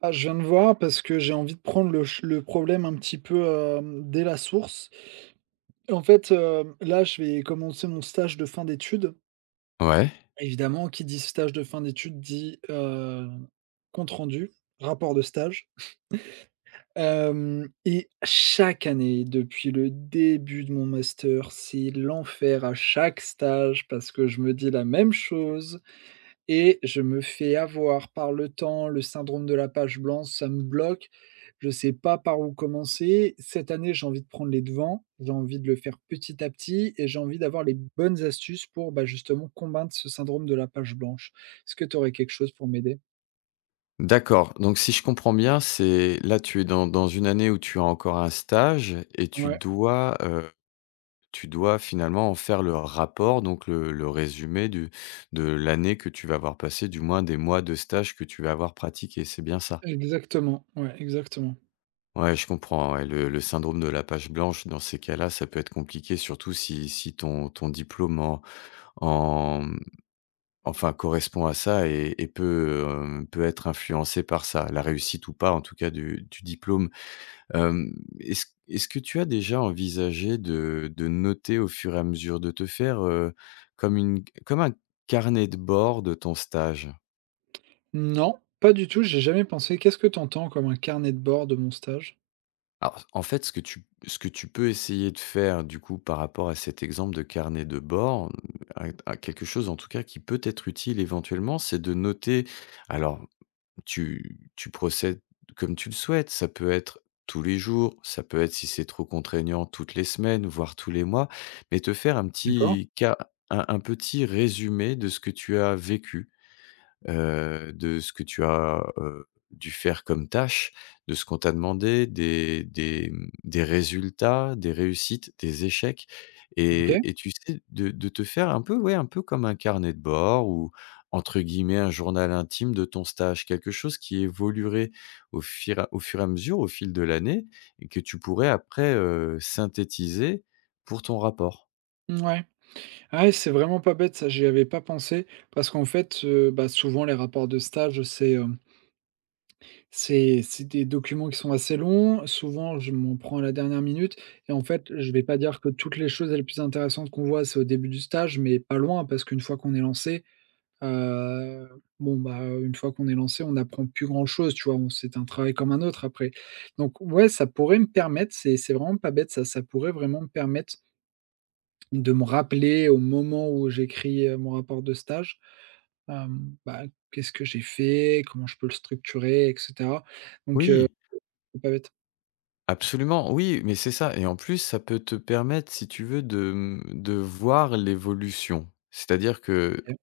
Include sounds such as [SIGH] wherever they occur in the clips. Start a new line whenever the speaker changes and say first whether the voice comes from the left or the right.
right: Ah, je viens de voir parce que j'ai envie de prendre le problème un petit peu, dès la source. En fait, là, je vais commencer mon stage de fin d'études.
left: Ouais,
right: Évidemment, qui dit stage de fin d'études dit, compte rendu, rapport de stage. Hem Et chaque année, depuis le début de mon master, c'est l'enfer à chaque stage parce que je me dis la même chose. Et je me fais avoir par le temps, le syndrome de la page blanche, ça me bloque. Je sais pas par où commencer. Cette année, j'ai envie de prendre les devants, j'ai envie de le faire petit à petit et j'ai envie d'avoir les bonnes astuces pour, bah, justement combattre ce syndrome de la page blanche. Est-ce que tu aurais quelque chose pour m'aider?
left: d'accord. Donc si je comprends bien, c'est là tu es dans une année où tu as encore un stage et
right: Ouais,
left: tu dois finalement en faire le rapport, donc le résumé du de l'année que tu vas avoir passée, du moins des mois de stage que tu vas avoir pratiqué, c'est bien ça?
right: exactement, ouais, exactement.
left: Ouais, je comprends, ouais, le syndrome de la page blanche dans ces cas-là, ça peut être compliqué, surtout si ton diplôme en correspond à ça et peut, peut être influencé par ça, la réussite ou pas en tout cas du diplôme. Hem, est-ce que tu as déjà envisagé de noter au fur et à mesure, de te faire, comme une comme un carnet de bord de ton stage?
right: Non, pas du tout, j'ai jamais pensé. Qu'est-ce que tu entends comme un carnet de bord de mon stage?
left: Alors, en fait, ce que tu peux essayer de faire du coup par rapport à cet exemple de carnet de bord, à quelque chose en tout cas qui peut être utile éventuellement, c'est de noter, alors, tu procèdes comme tu le souhaites. Ça peut être tous les jours, ça peut être, si c'est trop contraignant, toutes les semaines, voire tous les mois, mais te faire un
right: D'accord,
left: petit cas, un petit résumé de ce que tu as vécu, de ce que tu as, dû faire comme tâche, de ce qu'on t'a demandé, des résultats, des réussites, des échecs,
right: OK.
left: et tu sais, de te faire un peu, ouais, un peu comme un carnet de bord ou, entre guillemets, «un journal intime» de ton stage. Quelque chose qui évoluerait au fur et à mesure, au fil de l'année et que tu pourrais après, synthétiser pour ton rapport.
right: Ouais. Ah ouais, c'est vraiment pas bête ça, j'y avais pas pensé parce qu'en fait, bah, souvent les rapports de stage, c'est, c'est des documents qui sont assez longs. Souvent, je m'en prends à la dernière minute et en fait, je vais pas dire que toutes les choses les plus intéressantes qu'on voit, c'est au début du stage, mais pas loin parce qu'une fois qu'on est lancé, heu, bon, bah, une fois qu'on est lancé, on n'apprend plus grand-chose, tu vois? On c'est un travail comme un autre après. Donc ouais, ça pourrait me permettre, c'est vraiment pas bête ça, ça pourrait vraiment me permettre de me rappeler au moment où j'écris, mon rapport de stage, bah, qu'est-ce que j'ai fait? Comment je peux le structurer et cetera? Donc
left: Oui.
right: c'est pas bête.
left: Absolument, oui, mais c'est ça et en plus, ça peut te permettre, si tu veux, de, de voir l'évolution. C'est-à-dire que,
right: OK.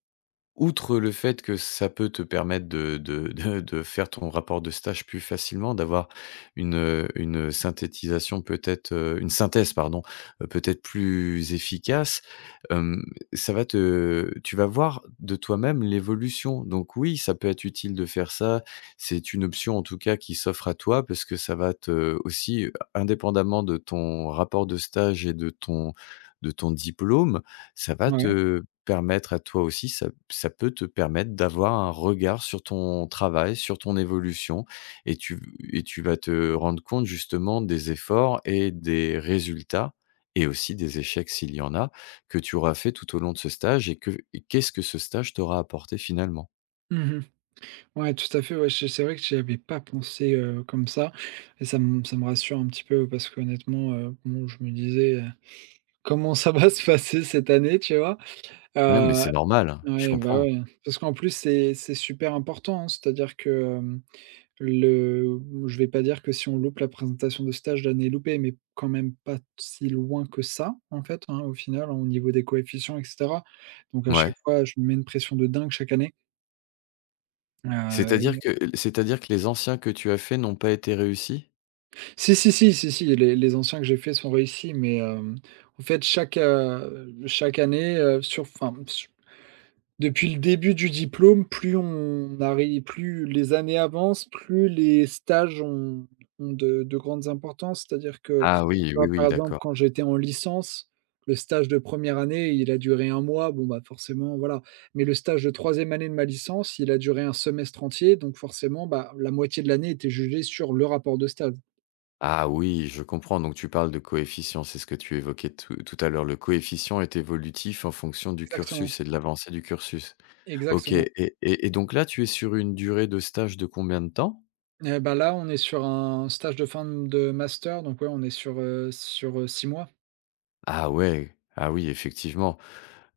left: outre le fait que ça peut te permettre de faire ton rapport de stage plus facilement, d'avoir une, une synthétisation peut-être, une synthèse pardon, peut-être plus efficace, hem, ça va te tu vas voir de toi-même l'évolution. Donc oui, ça peut être utile de faire ça. C'est une option en tout cas qui s'offre à toi parce que ça va te aussi, indépendamment de ton rapport de stage et de ton diplôme, ça va
right: Ouais.
left: te permettre à toi aussi, ça peut te permettre d'avoir un regard sur ton travail, sur ton évolution et tu vas te rendre compte justement des efforts et des résultats et aussi des échecs s'il y en a, que tu auras fait tout au long de ce stage et que et qu'est-ce que ce stage t'aura apporté finalement?
right: Mmh. Ouais, tout à fait, ouais, c'est vrai que j'y avais pas pensé, comme ça et ça me rassure un petit peu parce qu'honnêtement, bon, je me disais, «Comment ça va [LAUGHS] se passer cette année?» Tu vois?
left: Ouais, mais
right: Heu,
left: c'est normal, hein, je
right: ouais, bah,
left: comprends.
right: ouais, parce qu'en plus c'est super important, hein, c'est-à-dire que Le je vais pas dire que si on loupe la présentation de stage, l'année est loupée, mais quand même pas si loin que ça, en fait, hein, au final, hein, au niveau des coefficients et cetera. Donc à
left: Ouais.
right: chaque fois, je me mets une pression de dingue chaque année. Heu,
left: C'est-à-dire que C'est-à-dire que les anciens que tu as faits n'ont pas été réussis?
right: si, si, si, si, si, les anciens que j'ai faits sont réussis, mais, en fait, chaque année, depuis le début du diplôme, plus on arrive plus les années avancent, plus les stages ont de grandes importances. C'est-à-dire que,
left: Ah
right: tu
left: oui,
right: vois,
left: oui, oui,
right: par exemple,
left: d'accord.
right: quand j'étais en licence, le stage de première année, il a duré un mois, bon, bah, forcément, voilà. Mais le stage de troisième année de ma licence, il a duré un semestre entier, donc forcément, bah, la moitié de l'année était jugée sur le rapport de stage.
left: Ah oui, je comprends. Donc tu parles de coefficient, c'est ce que tu évoquais tout à l'heure. Le coefficient est évolutif en fonction du
right: Exactement,
left: cursus et de l'avancée du cursus. Ok,
right: exactement.
left: et donc là, tu es sur une durée de stage de combien de temps?
right: Et bah, là, on est sur un stage de fin de master, donc ouais, on est sur, 6 mois.
left: Ah ouais, ah oui, effectivement.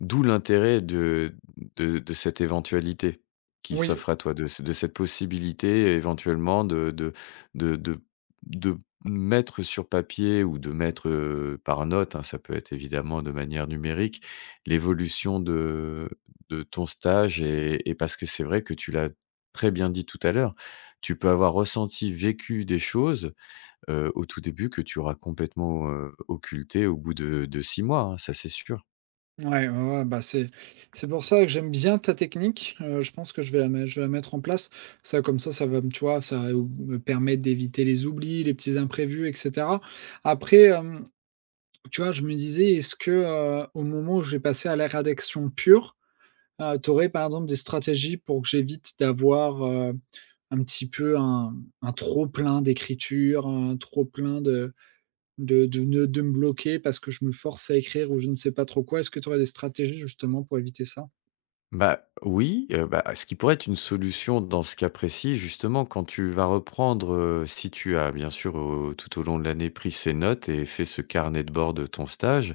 left: D'où l'intérêt de cette éventualité qui
right: Oui.
left: s'offre à toi, de cette possibilité éventuellement de de de mettre sur papier ou de mettre, par note, hein, ça peut être évidemment de manière numérique, l'évolution de ton stage et parce que c'est vrai que tu l'as très bien dit tout à l'heure, tu peux avoir ressenti, vécu des choses, au tout début, que tu auras complètement, occultées au bout de 6 mois, hein, ça c'est sûr.
right: Ouais, ouais, ouais, bah, c'est pour ça que j'aime bien ta technique, je pense que je vais la mettre en place. Ça, comme ça va me tu vois, ça va ou me permettre d'éviter les oublis, les petits imprévus et cetera. Après, tu vois, je me disais, est-ce que, au moment où je vais passer à la rédaction pure, tu aurais, par exemple, des stratégies pour que j'évite d'avoir, un petit peu un trop plein d'écriture, un trop plein de ne de me bloquer parce que je me force à écrire ou je ne sais pas trop quoi. Est-ce que tu aurais des stratégies justement pour éviter ça?
left: Bah, oui, bah, ce qui pourrait être une solution dans ce cas précis, justement, quand tu vas reprendre, si tu as bien sûr, au tout au long de l'année, pris ces notes et fait ce carnet de bord de ton stage,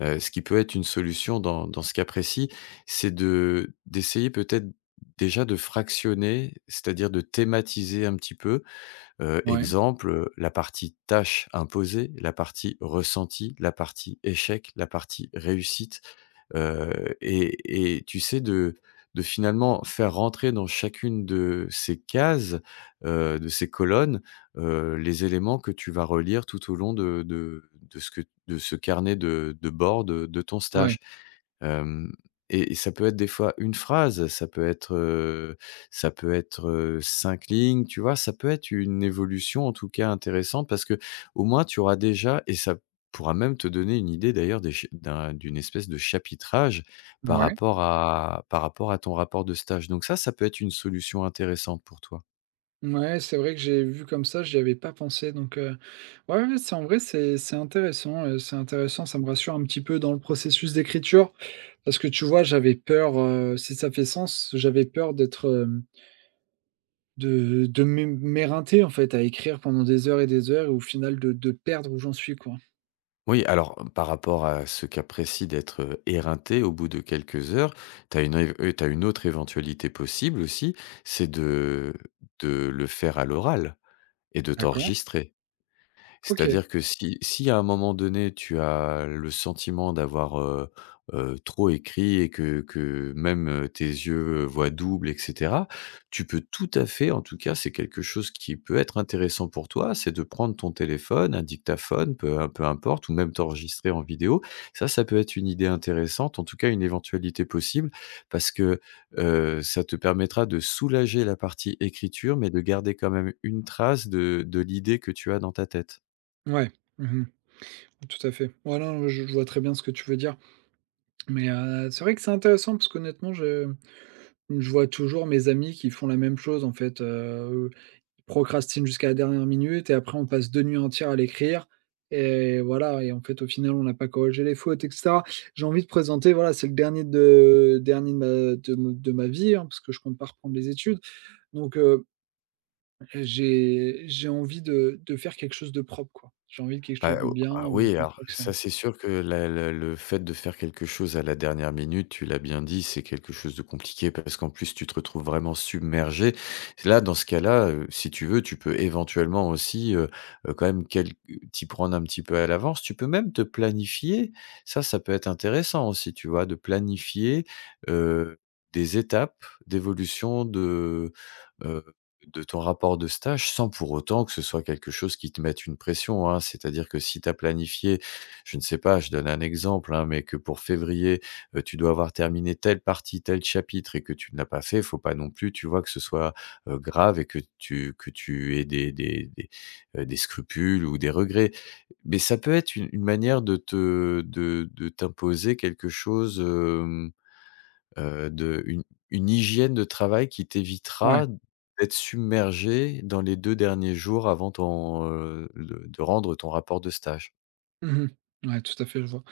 left: ce qui peut être une solution dans ce cas précis, c'est de d'essayer peut-être déjà de fractionner, c'est-à-dire de thématiser un petit peu,
right: Ouais,
left: exemple, la partie tâche imposée, la partie ressenti, la partie échec, la partie réussite. Et tu sais, de finalement faire rentrer dans chacune de ces cases, de ces colonnes, les éléments que tu vas relire tout au long de ce que de ce carnet de bord de ton
right: ouais,
left: stage. Hem et ça peut être des fois une phrase, ça peut être, 5 lignes, tu vois? Ça peut être une évolution en tout cas intéressante parce que au moins tu auras déjà, et ça pourra même te donner une idée d'ailleurs des ch d'une espèce de chapitrage
right: ouais.
left: par rapport à ton rapport de stage. Donc ça peut être une solution intéressante pour toi.
right: Ouais, c'est vrai que j'ai vu comme ça, j'y avais pas pensé ouais, ouais, c'est en vrai, c'est intéressant, c'est intéressant, ça me rassure un petit peu dans le processus d'écriture parce que tu vois, j'avais peur, si ça fait sens, j'avais peur d'être, de m'éreinter en fait à écrire pendant des heures et au final de perdre où j'en suis, quoi.
left: Oui, alors par rapport à ce qui apprécient d'être, éreintés au bout de quelques heures, tu as une, t'as une autre éventualité possible aussi, c'est de le faire à l'oral et de
right: D'accord,
left: t'enregistrer.
right: OK,
left: C'est-à-dire que si à un moment donné, tu as le sentiment d'avoir, trop écrit et que même, tes yeux, voient double et cetera, tu peux tout à fait, en tout cas, c'est quelque chose qui peut être intéressant pour toi, c'est de prendre ton téléphone, un dictaphone, peu importe, ou même t'enregistrer en vidéo. Ça peut être une idée intéressante, en tout cas une éventualité possible parce que, ça te permettra de soulager la partie écriture mais de garder quand même une trace de l'idée que tu as dans ta tête.
right: ouais. Mmh. Tout à fait. Ouais, non, je vois très bien ce que tu veux dire. Mais c'est vrai que c'est intéressant parce qu'honnêtement, je vois toujours mes amis qui font la même chose en fait, ils procrastinent jusqu'à la dernière minute et après on passe 2 nuits entières à l'écrire et voilà et en fait, au final, on n'a pas corrigé les fautes et cetera. J'ai envie de présenter, voilà, c'est le dernier de ma de ma vie, hein, parce que je compte pas reprendre les études. Donc j'ai envie de faire quelque chose de propre, quoi. J'ai envie de quelque chose
left: Bah,
right: de bien
left: ah
right: où
left: oui,
right: je me
left: alors
right: perfectionne.
left: ça, c'est sûr que la le fait de faire quelque chose à la dernière minute, tu l'as bien dit, c'est quelque chose de compliqué parce qu'en plus, tu te retrouves vraiment submergé. Là, dans ce cas-là, si tu veux, tu peux éventuellement aussi, quand même quel t'y prendre un petit peu à l'avance. Tu peux même te planifier. Ça peut être intéressant aussi, tu vois? De planifier, heu, des étapes d'évolution de ton rapport de stage sans pour autant que ce soit quelque chose qui te mette une pression, hein. C'est-à-dire que si tu as planifié, je ne sais pas, je donne un exemple, hein, mais que pour février, tu dois avoir terminé telle partie, tel chapitre et que tu ne l'as pas fait, faut pas non plus, tu vois, que ce soit, grave et que tu aies des scrupules ou des regrets. Mais ça peut être une manière de t'imposer quelque chose, hem de une hygiène de travail qui
right: Ouais.
left: t'évitera d'être submergé dans les 2 derniers jours avant ton, le de rendre ton rapport de stage.
right: Mmh. Ouais, tout à fait, je vois.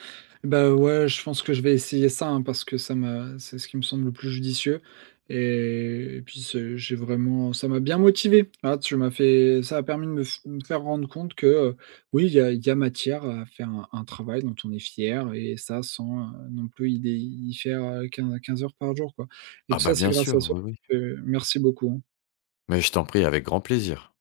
right: Bah, ouais, je pense que je vais essayer ça, hein, parce que ça me c'est ce qui me semble le plus judicieux et puis c'est j'ai vraiment ça m'a bien motivé. Là, tu m'as fait ça a permis de me f me faire rendre compte que, oui, il y a matière à faire un travail dont on est fier et ça sans, non plus y faire, quin 15 heures par jour, quoi et
left: Ah
right: tout
left: bah,
right: ça, c'est
left: bien
right: grâce à
left: sûr,
right: toi,
left: oui, oui.
right: donc merci beaucoup, hein.
left: Mais je t'en prie, avec grand plaisir.